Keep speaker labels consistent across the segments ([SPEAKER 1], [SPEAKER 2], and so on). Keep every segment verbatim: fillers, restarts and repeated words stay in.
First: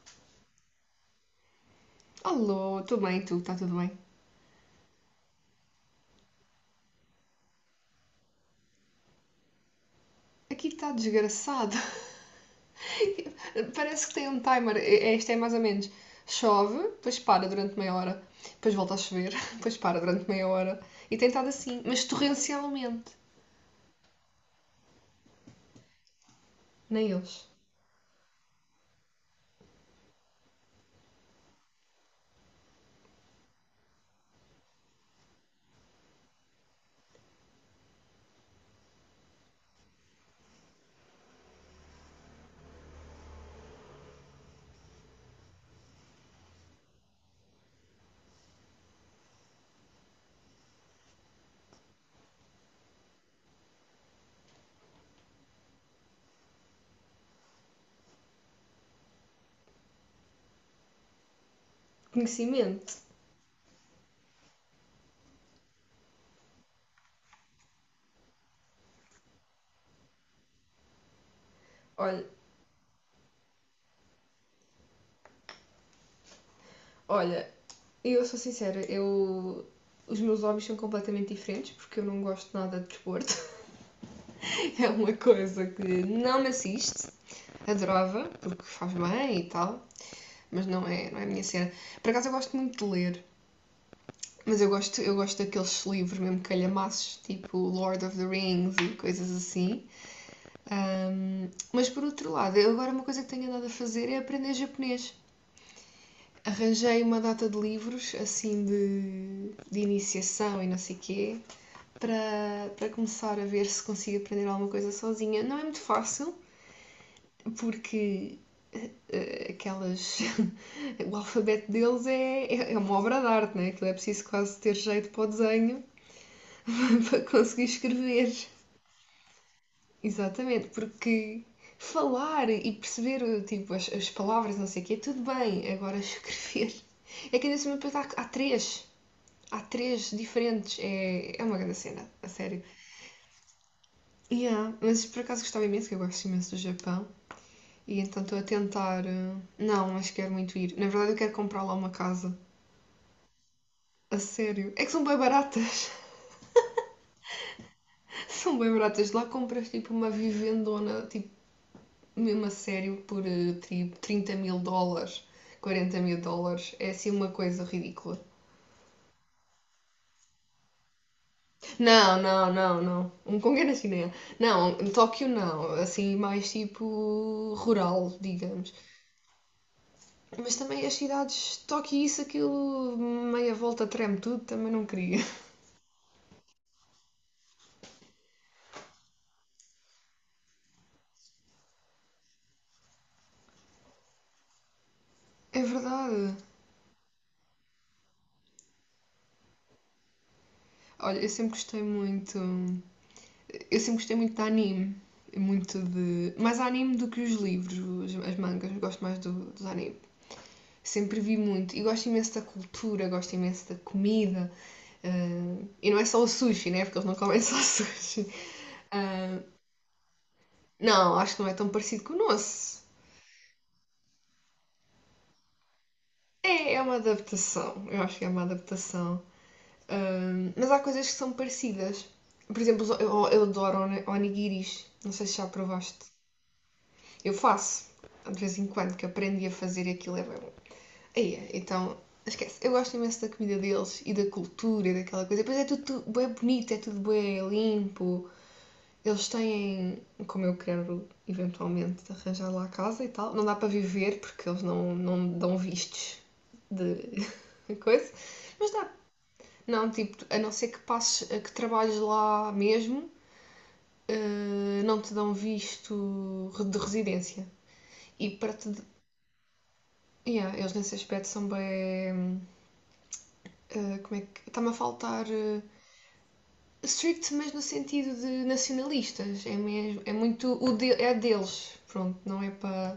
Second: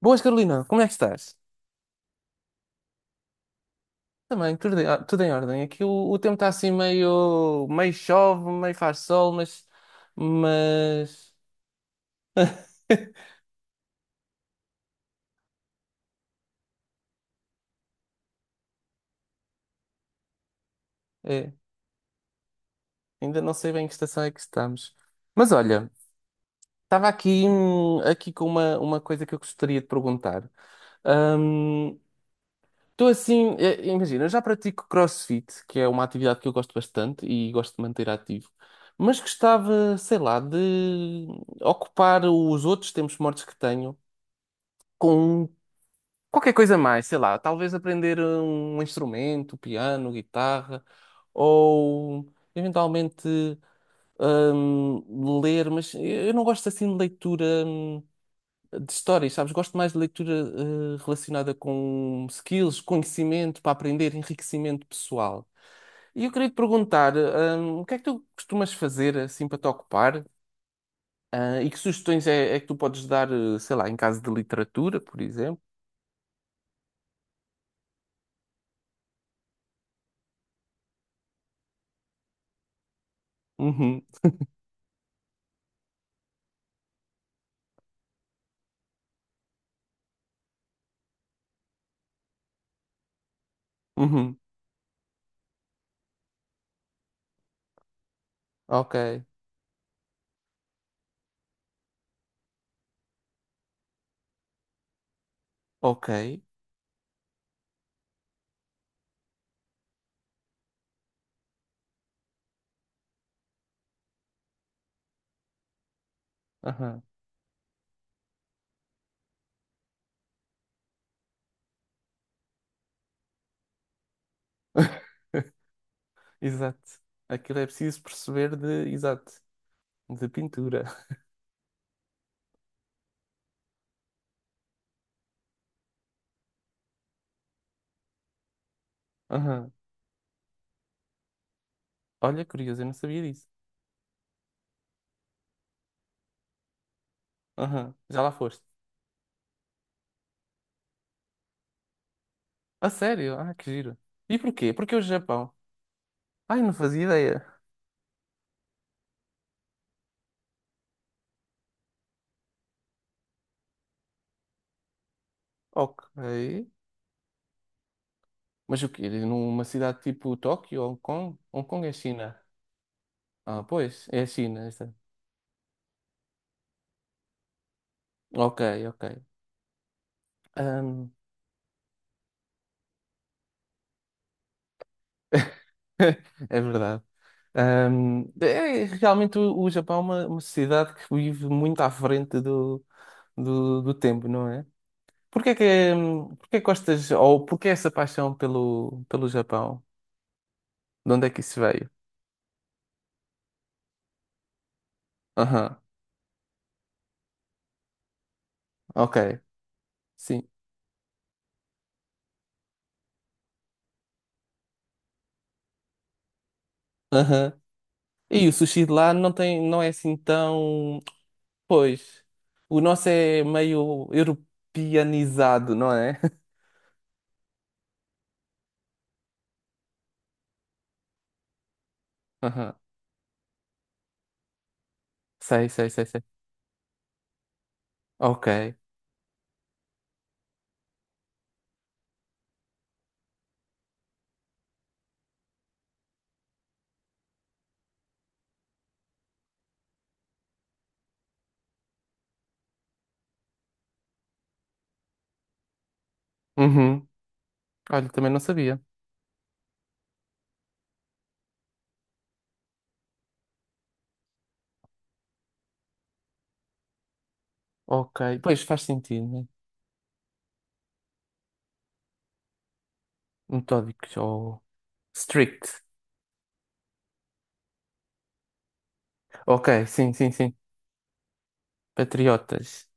[SPEAKER 1] Boas, Carolina, como é que estás?
[SPEAKER 2] Alô, tudo bem? Tu, está tudo bem?
[SPEAKER 1] Também, tudo em, tudo em ordem. Aqui o, o tempo está assim meio, meio chove, meio faz sol, mas,
[SPEAKER 2] Aqui está
[SPEAKER 1] mas...
[SPEAKER 2] desgraçado. Parece que tem um timer. Este é- é mais ou menos. Chove, depois para durante meia hora, depois volta a chover, depois para durante meia hora. E tem estado
[SPEAKER 1] É,
[SPEAKER 2] assim, mas torrencialmente.
[SPEAKER 1] ainda não sei bem que estação é que estamos. Mas olha,
[SPEAKER 2] Nem
[SPEAKER 1] estava aqui,
[SPEAKER 2] eles.
[SPEAKER 1] hum, aqui com uma, uma coisa que eu gostaria de perguntar. Estou assim, eh, imagina, eu já pratico CrossFit, que é uma atividade que eu gosto bastante e gosto de manter ativo. Mas gostava, sei lá, de ocupar os outros tempos mortos que tenho com qualquer coisa mais, sei lá, talvez aprender um instrumento, piano, guitarra, ou eventualmente hum, ler, mas eu não gosto assim de leitura hum, de histórias, sabes? Gosto mais de leitura eh, relacionada com skills,
[SPEAKER 2] Conhecimento.
[SPEAKER 1] conhecimento para aprender, enriquecimento pessoal. E eu queria te perguntar, hum, o que é que tu costumas fazer assim para te ocupar? Ah, e que
[SPEAKER 2] Olha,
[SPEAKER 1] sugestões é, é que tu podes dar, eh, sei lá, em caso de literatura, por exemplo?
[SPEAKER 2] olha, eu sou sincera, eu. Os meus hobbies são completamente diferentes porque eu não gosto nada de desporto.
[SPEAKER 1] Uhum,
[SPEAKER 2] É uma coisa que não me assiste. Adorava, porque faz bem e tal, mas não é, não é a minha cena. Por acaso eu gosto muito de ler,
[SPEAKER 1] uhum.
[SPEAKER 2] mas eu gosto, eu gosto daqueles livros mesmo calhamaços, tipo Lord of the Rings
[SPEAKER 1] Ok,
[SPEAKER 2] e coisas assim. Ahm, mas por outro lado, eu agora uma coisa que tenho andado a fazer é aprender japonês.
[SPEAKER 1] ok.
[SPEAKER 2] Arranjei uma data de livros, assim, de, de iniciação e não sei o quê, para, para começar a ver se consigo aprender alguma coisa sozinha. Não é muito fácil,
[SPEAKER 1] Aham.
[SPEAKER 2] porque eh, aquelas. O alfabeto deles é, é, é uma obra de arte, né? Aquilo é preciso quase ter jeito para o desenho
[SPEAKER 1] Exato.
[SPEAKER 2] para
[SPEAKER 1] Aquilo é
[SPEAKER 2] conseguir
[SPEAKER 1] preciso
[SPEAKER 2] escrever.
[SPEAKER 1] perceber de, exato, de
[SPEAKER 2] Exatamente,
[SPEAKER 1] pintura.
[SPEAKER 2] porque falar e perceber tipo, as, as palavras, não sei o quê, tudo bem, agora escrever. É que ainda se há, há três. Há
[SPEAKER 1] Aham.
[SPEAKER 2] três diferentes. É, é uma grande cena, a
[SPEAKER 1] Olha,
[SPEAKER 2] sério.
[SPEAKER 1] curioso, eu não sabia disso.
[SPEAKER 2] Yeah, mas por acaso gostava imenso, que eu gosto imenso do Japão.
[SPEAKER 1] Aham.
[SPEAKER 2] E
[SPEAKER 1] Já
[SPEAKER 2] então
[SPEAKER 1] lá
[SPEAKER 2] estou a
[SPEAKER 1] foste.
[SPEAKER 2] tentar. eh, Não, mas quero muito ir. Na verdade, eu quero comprar lá uma casa.
[SPEAKER 1] A sério? Ah, que giro.
[SPEAKER 2] A
[SPEAKER 1] E porquê?
[SPEAKER 2] sério. É que
[SPEAKER 1] Porque é o
[SPEAKER 2] são bem
[SPEAKER 1] Japão?
[SPEAKER 2] baratas.
[SPEAKER 1] Ai, não fazia ideia.
[SPEAKER 2] São bem baratas. Lá compras tipo uma vivendona, tipo, mesmo a sério, por tipo trinta mil dólares, quarenta
[SPEAKER 1] Ok.
[SPEAKER 2] mil dólares. É assim uma coisa ridícula.
[SPEAKER 1] Mas o quê? Numa cidade tipo Tóquio ou Hong Kong? Hong Kong é
[SPEAKER 2] Não,
[SPEAKER 1] China.
[SPEAKER 2] não, não, não. Um Congo
[SPEAKER 1] Ah,
[SPEAKER 2] é na
[SPEAKER 1] pois,
[SPEAKER 2] China.
[SPEAKER 1] é a China
[SPEAKER 2] Não,
[SPEAKER 1] essa.
[SPEAKER 2] Tóquio não. Assim, mais tipo rural,
[SPEAKER 1] Ok,
[SPEAKER 2] digamos.
[SPEAKER 1] ok.
[SPEAKER 2] Mas também as
[SPEAKER 1] Ahm,
[SPEAKER 2] cidades, Tóquio isso, aquilo, meia volta treme tudo, também não queria.
[SPEAKER 1] É verdade. Ahm, é realmente o, o Japão é uma, uma sociedade que vive muito à frente do, do, do tempo, não é? Porquê é
[SPEAKER 2] É
[SPEAKER 1] que,
[SPEAKER 2] verdade.
[SPEAKER 1] hum, porquê é que gostas, ou porquê essa paixão pelo, pelo Japão? De
[SPEAKER 2] Olha,
[SPEAKER 1] onde
[SPEAKER 2] eu
[SPEAKER 1] é que
[SPEAKER 2] sempre
[SPEAKER 1] isso
[SPEAKER 2] gostei
[SPEAKER 1] veio?
[SPEAKER 2] muito. hum, Eu sempre gostei muito de anime.
[SPEAKER 1] Aham,
[SPEAKER 2] Muito de. Mais anime do que os livros, as, mangas. Gosto
[SPEAKER 1] ok,
[SPEAKER 2] mais do, dos anime.
[SPEAKER 1] sim.
[SPEAKER 2] Sempre vi muito. E gosto imenso da cultura, gosto imenso da comida. Ah, e não é só o sushi, né? Porque eles não comem
[SPEAKER 1] Aham.
[SPEAKER 2] só sushi.
[SPEAKER 1] E o sushi de lá não
[SPEAKER 2] Ah,
[SPEAKER 1] tem, não é assim tão.
[SPEAKER 2] não, acho que não é tão parecido com o
[SPEAKER 1] Pois, o
[SPEAKER 2] nosso.
[SPEAKER 1] nosso é meio europeanizado, não é?
[SPEAKER 2] É, é uma adaptação. Eu acho que é uma adaptação. Ah, mas há coisas que são parecidas. Por
[SPEAKER 1] Aham.
[SPEAKER 2] exemplo, eu, eu adoro oni- onigiris. Não sei se já
[SPEAKER 1] Sei, sei,
[SPEAKER 2] provaste.
[SPEAKER 1] sei, sei.
[SPEAKER 2] Eu faço. De vez em
[SPEAKER 1] Ok.
[SPEAKER 2] quando que aprendi a fazer aquilo é bem bom. Aí, é, então, esquece. Eu gosto imenso da comida deles e da cultura e daquela coisa. Depois é tudo, tudo bem bonito, é tudo bem limpo. Eles têm, como eu quero eventualmente arranjar lá a casa e tal, não dá para viver porque eles não, não dão vistos de
[SPEAKER 1] Uhum. Olha,
[SPEAKER 2] coisa,
[SPEAKER 1] também não
[SPEAKER 2] mas
[SPEAKER 1] sabia.
[SPEAKER 2] dá. Não, tipo, a não ser que passes, que trabalhes lá mesmo, eh, não te dão visto de residência.
[SPEAKER 1] Ok,
[SPEAKER 2] E para
[SPEAKER 1] pois
[SPEAKER 2] te.
[SPEAKER 1] faz sentido, né?
[SPEAKER 2] Yeah, eles nesse aspecto são bem. Eh,
[SPEAKER 1] Metódicos
[SPEAKER 2] como é que.
[SPEAKER 1] ou
[SPEAKER 2] Está-me a faltar. Eh,
[SPEAKER 1] strict.
[SPEAKER 2] strict, mas no sentido de nacionalistas. É
[SPEAKER 1] Ok,
[SPEAKER 2] mesmo.
[SPEAKER 1] sim,
[SPEAKER 2] É
[SPEAKER 1] sim,
[SPEAKER 2] muito.
[SPEAKER 1] sim.
[SPEAKER 2] O de- é deles. Pronto, não é para.
[SPEAKER 1] Patriotas.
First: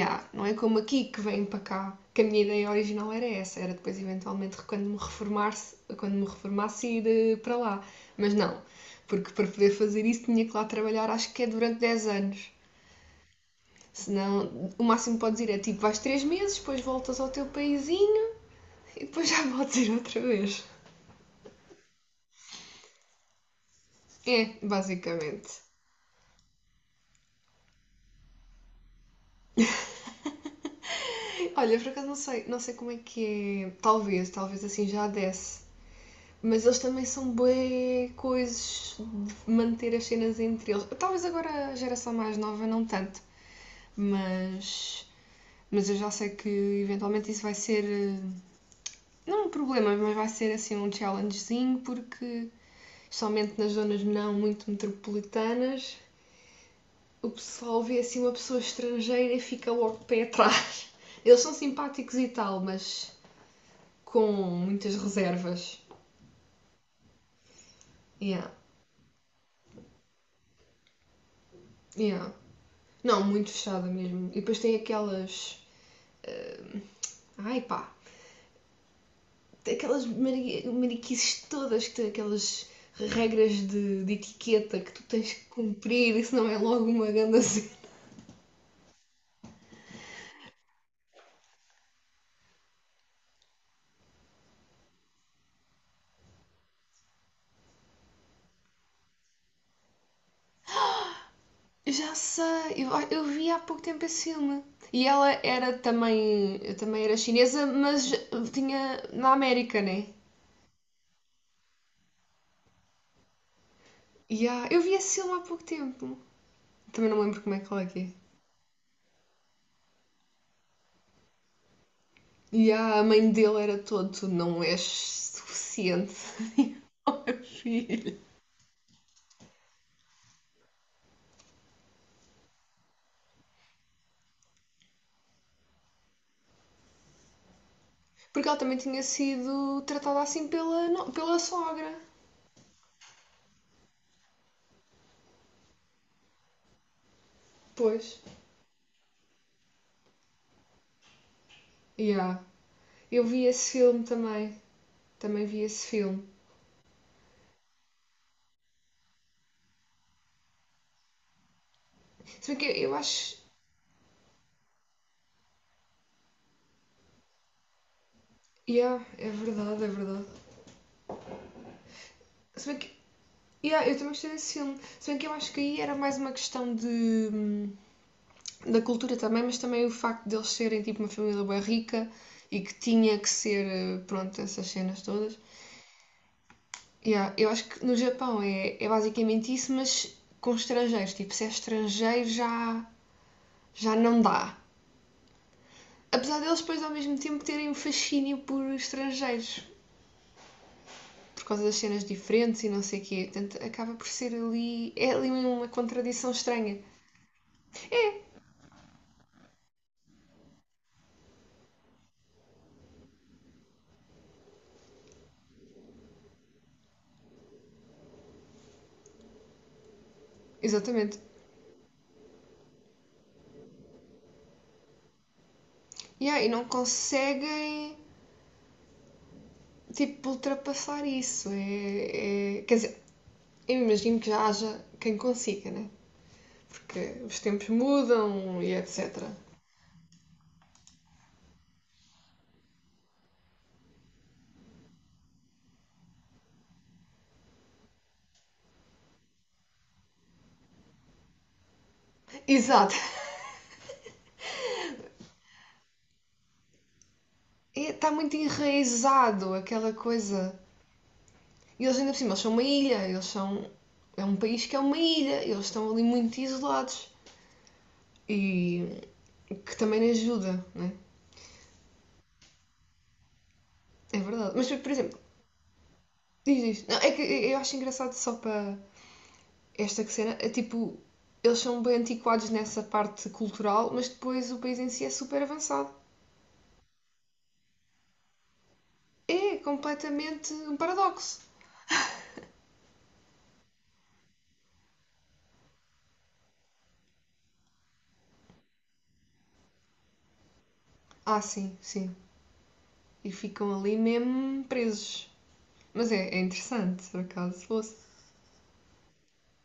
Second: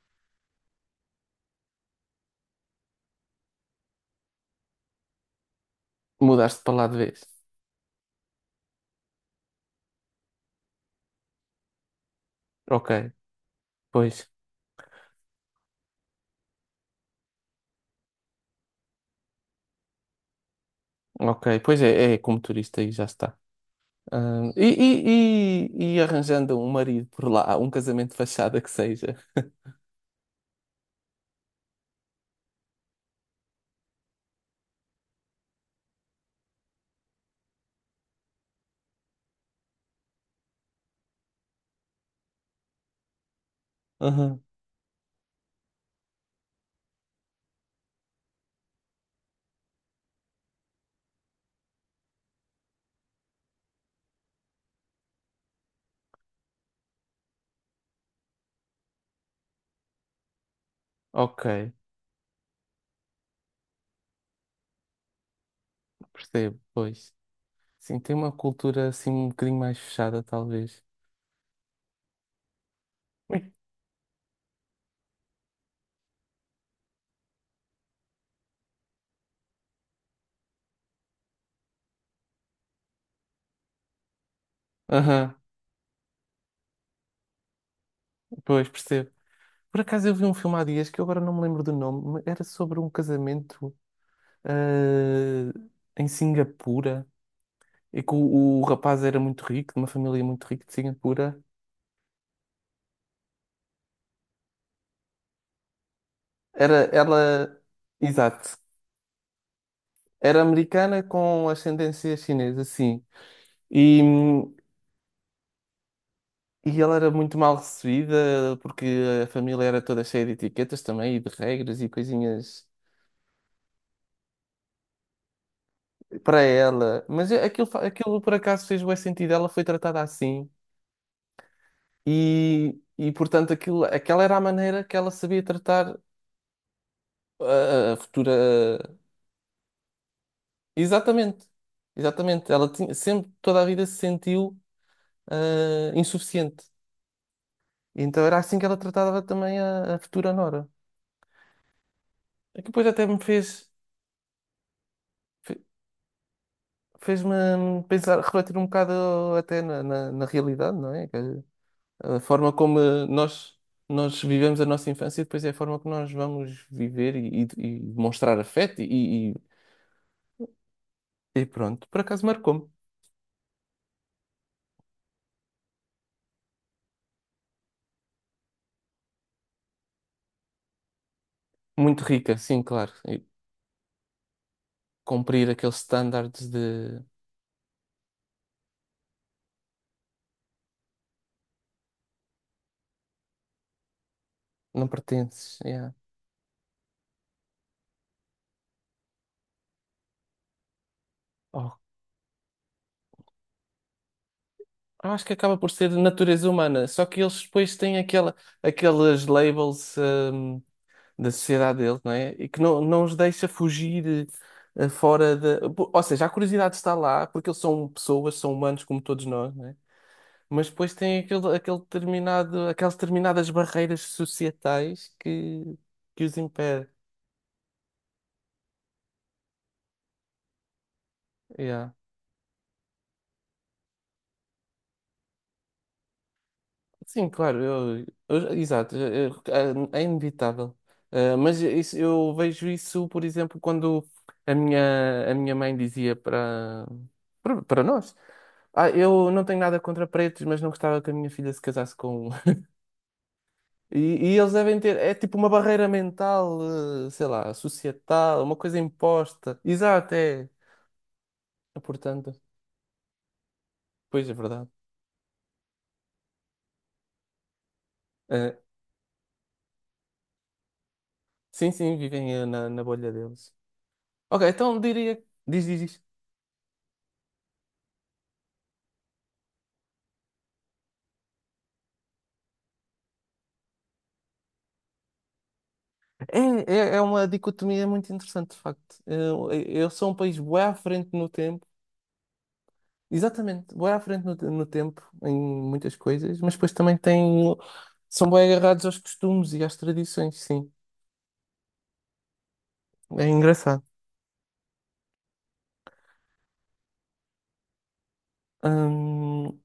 [SPEAKER 2] Yeah, não é como aqui que vêm para cá. Que a minha ideia original era essa. Era depois, eventualmente, quando me reformasse, quando me
[SPEAKER 1] Mudaste para
[SPEAKER 2] reformasse,
[SPEAKER 1] lá de
[SPEAKER 2] ir
[SPEAKER 1] vez.
[SPEAKER 2] eh, para lá. Mas não. Porque para poder fazer isso tinha que lá trabalhar, acho que é durante dez anos.
[SPEAKER 1] Ok, pois.
[SPEAKER 2] Senão, o máximo que podes ir é tipo, vais três meses, depois voltas ao teu paísinho e depois já podes ir outra vez.
[SPEAKER 1] Ok, pois é, é como turista e já está.
[SPEAKER 2] É,
[SPEAKER 1] Ah,
[SPEAKER 2] basicamente.
[SPEAKER 1] e, e, e, e arranjando um marido por lá, um casamento de fachada que seja.
[SPEAKER 2] É, olha, por acaso não sei, não sei como é que é. Talvez, talvez assim já desse. Mas eles também são bué coisas de manter as cenas entre eles. Talvez agora a geração mais nova não tanto,
[SPEAKER 1] Aham.
[SPEAKER 2] mas mas eu já sei que eventualmente isso vai ser eh, não um problema, mas vai ser assim um challengezinho porque especialmente nas zonas não muito metropolitanas o pessoal vê assim uma pessoa estrangeira e fica logo de pé atrás. Eles
[SPEAKER 1] Ok,
[SPEAKER 2] são simpáticos e tal, mas com muitas reservas.
[SPEAKER 1] percebo, pois. Sim, tem uma
[SPEAKER 2] Yeah,
[SPEAKER 1] cultura assim um bocadinho mais fechada, talvez.
[SPEAKER 2] yeah. Não,
[SPEAKER 1] Ui.
[SPEAKER 2] muito fechada mesmo. E depois tem aquelas. Ai pá! Aquelas mari- mariquices todas, que tem aquelas regras de, de etiqueta que tu tens
[SPEAKER 1] Aham.
[SPEAKER 2] que cumprir, isso não é logo uma grande cena.
[SPEAKER 1] Pois, percebo. Por acaso eu vi um filme há dias que eu agora não me lembro do nome, mas era sobre um casamento, eh, em Singapura, e que o, o rapaz era muito rico, de uma família muito rica de Singapura.
[SPEAKER 2] Eu já sei, eu, eu vi há pouco tempo esse filme. E ela era também,
[SPEAKER 1] Era
[SPEAKER 2] também era
[SPEAKER 1] ela,
[SPEAKER 2] chinesa, mas
[SPEAKER 1] exato,
[SPEAKER 2] tinha na América, né?
[SPEAKER 1] era americana com ascendência chinesa, sim. E,
[SPEAKER 2] Yeah, eu vi esse filme há pouco tempo.
[SPEAKER 1] e ela
[SPEAKER 2] Também
[SPEAKER 1] era
[SPEAKER 2] não me
[SPEAKER 1] muito
[SPEAKER 2] lembro como
[SPEAKER 1] mal
[SPEAKER 2] é que ela é.
[SPEAKER 1] recebida porque a família era toda cheia de etiquetas também e de regras e coisinhas
[SPEAKER 2] Yeah, a mãe dele era todo, tu não és suficiente
[SPEAKER 1] para ela.
[SPEAKER 2] ao
[SPEAKER 1] Mas
[SPEAKER 2] meu
[SPEAKER 1] é, aquilo, fa-
[SPEAKER 2] filho.
[SPEAKER 1] aquilo por acaso fez bué sentido, ela foi tratada assim. E, e portanto, aquilo, aquela era a maneira que ela sabia tratar a, a
[SPEAKER 2] Porque ela também
[SPEAKER 1] futura.
[SPEAKER 2] tinha sido tratada assim pela, no- pela
[SPEAKER 1] Exatamente,
[SPEAKER 2] sogra.
[SPEAKER 1] exatamente. Ela tinha, sempre, toda a vida se sentiu ah, insuficiente. E
[SPEAKER 2] Pois.
[SPEAKER 1] então era assim que ela tratava também a, a futura nora.
[SPEAKER 2] Yeah.
[SPEAKER 1] É que depois até me
[SPEAKER 2] Eu vi
[SPEAKER 1] fez,
[SPEAKER 2] esse filme também. Também
[SPEAKER 1] fe-
[SPEAKER 2] vi esse filme.
[SPEAKER 1] fez-me pensar, refletir um bocado até na, na, na realidade, não é? Que a
[SPEAKER 2] Se
[SPEAKER 1] forma
[SPEAKER 2] bem que eu,
[SPEAKER 1] como
[SPEAKER 2] eu
[SPEAKER 1] eh,
[SPEAKER 2] acho.
[SPEAKER 1] nós, nós vivemos a nossa infância e depois é a forma que nós vamos viver e, e, e demonstrar afeto
[SPEAKER 2] Yeah, é
[SPEAKER 1] e, e,
[SPEAKER 2] verdade, é verdade.
[SPEAKER 1] e pronto. Por acaso
[SPEAKER 2] Se
[SPEAKER 1] marcou-me.
[SPEAKER 2] bem que. Yeah, eu também gostei desse filme. Se bem que eu acho que aí era mais uma questão de. Hum, da cultura também, mas também o facto de eles serem tipo uma família bem
[SPEAKER 1] Muito
[SPEAKER 2] rica
[SPEAKER 1] rica,
[SPEAKER 2] e
[SPEAKER 1] sim,
[SPEAKER 2] que
[SPEAKER 1] claro.
[SPEAKER 2] tinha
[SPEAKER 1] E
[SPEAKER 2] que ser, eh, pronto, essas cenas todas.
[SPEAKER 1] cumprir aqueles standards de
[SPEAKER 2] Yeah, eu acho que no Japão é, é basicamente isso, mas com estrangeiros. Tipo, se é estrangeiro já, já não dá.
[SPEAKER 1] não pertences. Yeah.
[SPEAKER 2] Apesar deles depois ao mesmo tempo terem um fascínio por estrangeiros, por causa
[SPEAKER 1] Oh,
[SPEAKER 2] das cenas diferentes e não sei o quê. Portanto, acaba por ser ali. É
[SPEAKER 1] acho
[SPEAKER 2] ali
[SPEAKER 1] que acaba
[SPEAKER 2] uma
[SPEAKER 1] por ser
[SPEAKER 2] contradição
[SPEAKER 1] natureza
[SPEAKER 2] estranha.
[SPEAKER 1] humana, só que eles depois têm
[SPEAKER 2] É,
[SPEAKER 1] aquela, aqueles labels, hum, da sociedade deles, não é? E que não, não os deixa fugir eh, fora da. Ou seja, a curiosidade está lá, porque eles são pessoas, são humanos como todos nós, não é? Mas depois têm
[SPEAKER 2] exatamente.
[SPEAKER 1] aquele, aquele determinado, aquelas determinadas barreiras societais que, que os
[SPEAKER 2] Yeah, e não
[SPEAKER 1] impedem.
[SPEAKER 2] conseguem tipo, ultrapassar isso.
[SPEAKER 1] Yeah.
[SPEAKER 2] É, é- quer dizer, eu imagino que já haja quem consiga, né? Porque
[SPEAKER 1] Sim,
[SPEAKER 2] os
[SPEAKER 1] claro,
[SPEAKER 2] tempos
[SPEAKER 1] eu, eu-
[SPEAKER 2] mudam e
[SPEAKER 1] exato,
[SPEAKER 2] et cetera.
[SPEAKER 1] eu- eu- é é inevitável. Eh, mas isso- eu vejo isso, por exemplo, quando a minha, a minha mãe dizia para, para, para nós: Ah, eu não tenho nada contra pretos, mas não gostava que a minha filha se casasse com um.
[SPEAKER 2] Exato.
[SPEAKER 1] E, e eles devem ter, é tipo uma barreira mental, eh, sei lá,
[SPEAKER 2] Está muito
[SPEAKER 1] societal, uma coisa
[SPEAKER 2] enraizado
[SPEAKER 1] imposta.
[SPEAKER 2] aquela
[SPEAKER 1] Exato, é.
[SPEAKER 2] coisa. E eles ainda por cima,
[SPEAKER 1] Portanto,
[SPEAKER 2] eles são uma ilha, eles são. É
[SPEAKER 1] pois é
[SPEAKER 2] um país
[SPEAKER 1] verdade.
[SPEAKER 2] que é uma ilha, eles estão ali muito isolados.
[SPEAKER 1] Eh,
[SPEAKER 2] E que também ajuda, né?
[SPEAKER 1] sim, sim, vivem eh, na, na bolha deles.
[SPEAKER 2] É
[SPEAKER 1] Ok,
[SPEAKER 2] verdade. Mas,
[SPEAKER 1] então
[SPEAKER 2] por exemplo,
[SPEAKER 1] diria. Diz, diz, diz.
[SPEAKER 2] diz isto. Não, é que eu acho engraçado só para esta cena, é tipo, eles são bem antiquados nessa parte cultural, mas depois o país em si é super avançado.
[SPEAKER 1] É, é, é uma dicotomia muito interessante, de facto. Eu,
[SPEAKER 2] É
[SPEAKER 1] eu sou um país
[SPEAKER 2] completamente
[SPEAKER 1] bué à
[SPEAKER 2] um
[SPEAKER 1] frente no
[SPEAKER 2] paradoxo.
[SPEAKER 1] tempo, exatamente, bué à frente no, no tempo em muitas coisas, mas depois também tem, são bué agarrados aos costumes e às tradições, sim.
[SPEAKER 2] Ah, sim, sim.
[SPEAKER 1] É
[SPEAKER 2] E ficam
[SPEAKER 1] engraçado.
[SPEAKER 2] ali mesmo presos. Mas é, é interessante, por acaso, se fosse.
[SPEAKER 1] Hum,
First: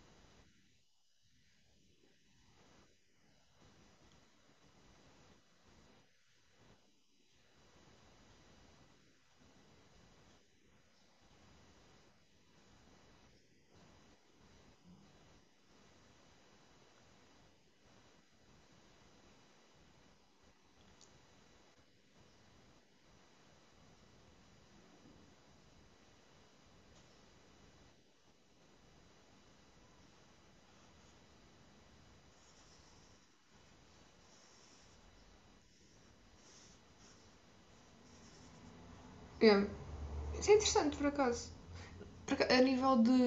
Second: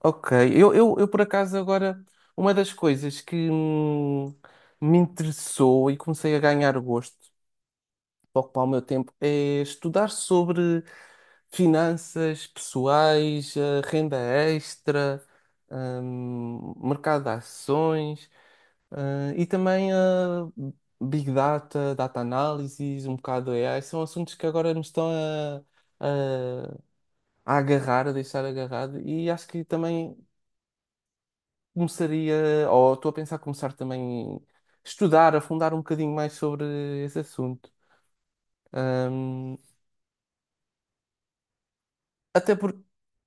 [SPEAKER 1] ok, eu, eu, eu por acaso agora, uma das coisas que hum, me interessou e comecei a ganhar gosto para ocupar o meu tempo é estudar sobre finanças pessoais, eh, renda extra, hum, mercado de ações, eh, e também a Big Data, Data Analysis, um bocado de A I. São assuntos que agora me estão a, a- a agarrar, a deixar agarrado, e acho que também começaria, ou estou a pensar começar também a estudar, afundar um bocadinho mais sobre esse assunto. Hum,
[SPEAKER 2] É, isso é interessante, por acaso. Por
[SPEAKER 1] até
[SPEAKER 2] a
[SPEAKER 1] porque
[SPEAKER 2] nível de.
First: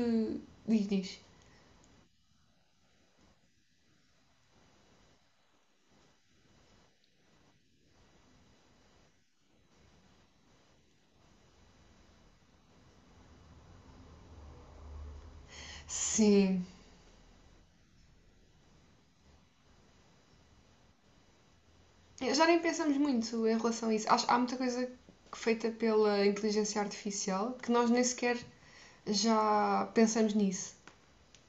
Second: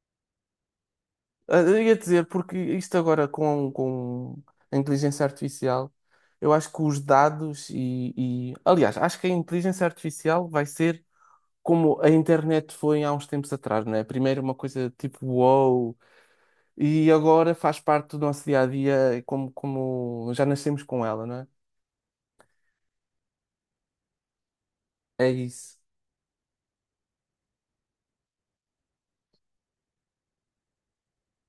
[SPEAKER 2] Diz.
[SPEAKER 1] Ah, eu ia dizer, porque isto agora com, com, a inteligência artificial, eu acho que os dados e, e- aliás, acho que a inteligência artificial vai ser como a internet foi há uns tempos atrás, não é? Primeiro uma coisa tipo wow,
[SPEAKER 2] Sim.
[SPEAKER 1] e agora faz parte do nosso dia a dia, como, como já nascemos com ela, não é?
[SPEAKER 2] Já nem pensamos muito em relação a isso. Acho, há muita coisa
[SPEAKER 1] É
[SPEAKER 2] feita
[SPEAKER 1] isso.
[SPEAKER 2] pela inteligência artificial que nós nem sequer já pensamos nisso.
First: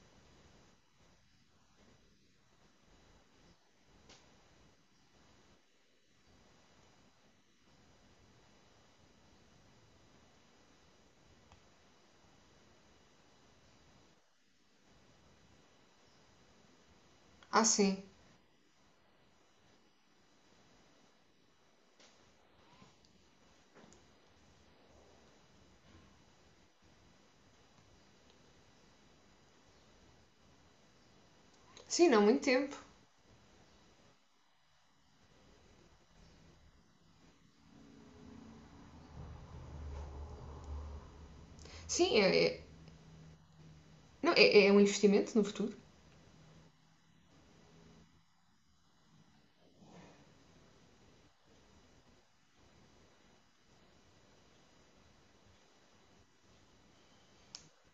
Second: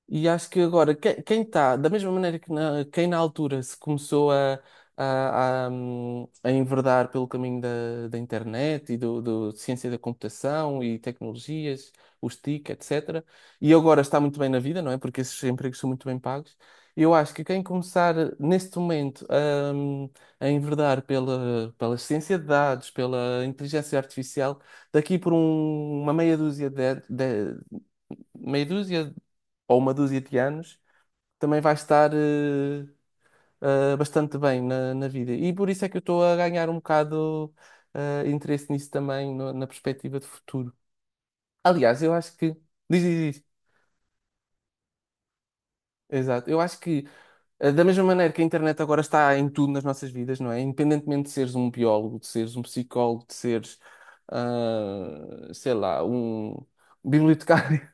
[SPEAKER 1] E acho que agora, que- quem está, da mesma maneira que na, quem na altura se começou a, a, a, hum, a enverdar pelo caminho da, da internet e do, do de ciência da computação e tecnologias, os tique, etcétera, e agora está muito bem na vida, não é? Porque esses empregos são muito bem pagos. Eu acho que quem
[SPEAKER 2] Ah, sim.
[SPEAKER 1] começar neste momento a, hum, a enverdar pela, pela ciência de dados, pela inteligência artificial, daqui por um- uma meia dúzia de, de- meia dúzia ou uma dúzia de anos, também vai
[SPEAKER 2] Sim,
[SPEAKER 1] estar
[SPEAKER 2] não muito tempo.
[SPEAKER 1] eh, eh, bastante bem na, na vida. E por isso é que eu estou a ganhar um bocado eh, interesse nisso também, no- na perspectiva de futuro. Aliás, eu
[SPEAKER 2] Sim,
[SPEAKER 1] acho
[SPEAKER 2] é,
[SPEAKER 1] que.
[SPEAKER 2] é-
[SPEAKER 1] Diz, diz, diz.
[SPEAKER 2] não, é, é um investimento no futuro.
[SPEAKER 1] Exato. Eu acho que, eh, da mesma maneira que a internet agora está em tudo nas nossas vidas, não é? Independentemente de seres um biólogo, de seres um psicólogo, de seres, ah, sei lá, um bibliotecário.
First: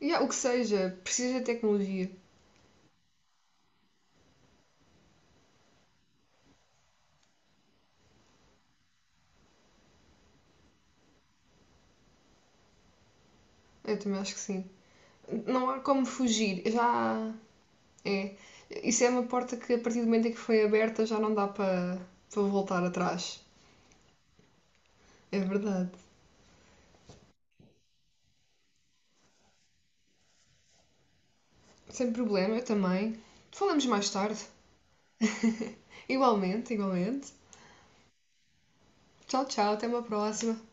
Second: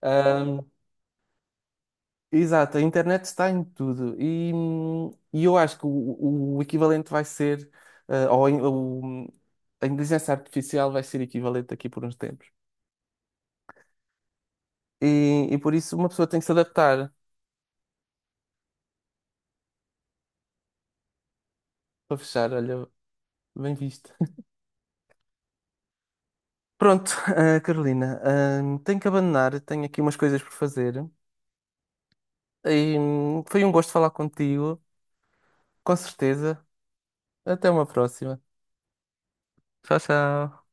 [SPEAKER 2] E há o que seja, precisa de tecnologia.
[SPEAKER 1] Exato, a internet está em tudo e, hum, e eu acho que o, o equivalente vai ser, eh, ou a in- o- a inteligência artificial vai ser equivalente aqui por uns tempos.
[SPEAKER 2] Eu também acho que sim.
[SPEAKER 1] E, e
[SPEAKER 2] Não
[SPEAKER 1] por
[SPEAKER 2] há
[SPEAKER 1] isso
[SPEAKER 2] como
[SPEAKER 1] uma pessoa tem que se
[SPEAKER 2] fugir.
[SPEAKER 1] adaptar
[SPEAKER 2] Já é. Isso é uma porta que a partir do momento em que foi aberta já não dá para
[SPEAKER 1] para
[SPEAKER 2] para
[SPEAKER 1] fechar,
[SPEAKER 2] voltar
[SPEAKER 1] olha,
[SPEAKER 2] atrás.
[SPEAKER 1] bem visto.
[SPEAKER 2] É verdade.
[SPEAKER 1] Pronto, eh, Carolina, hum, tenho que abandonar, tenho aqui umas coisas por fazer.
[SPEAKER 2] Sem problema, eu
[SPEAKER 1] E,
[SPEAKER 2] também.
[SPEAKER 1] hum, foi um
[SPEAKER 2] Falamos
[SPEAKER 1] gosto
[SPEAKER 2] mais
[SPEAKER 1] falar
[SPEAKER 2] tarde.
[SPEAKER 1] contigo, com certeza.
[SPEAKER 2] Igualmente, igualmente.
[SPEAKER 1] Até uma próxima.
[SPEAKER 2] Tchau, tchau, até
[SPEAKER 1] Tchau,
[SPEAKER 2] uma próxima.
[SPEAKER 1] tchau.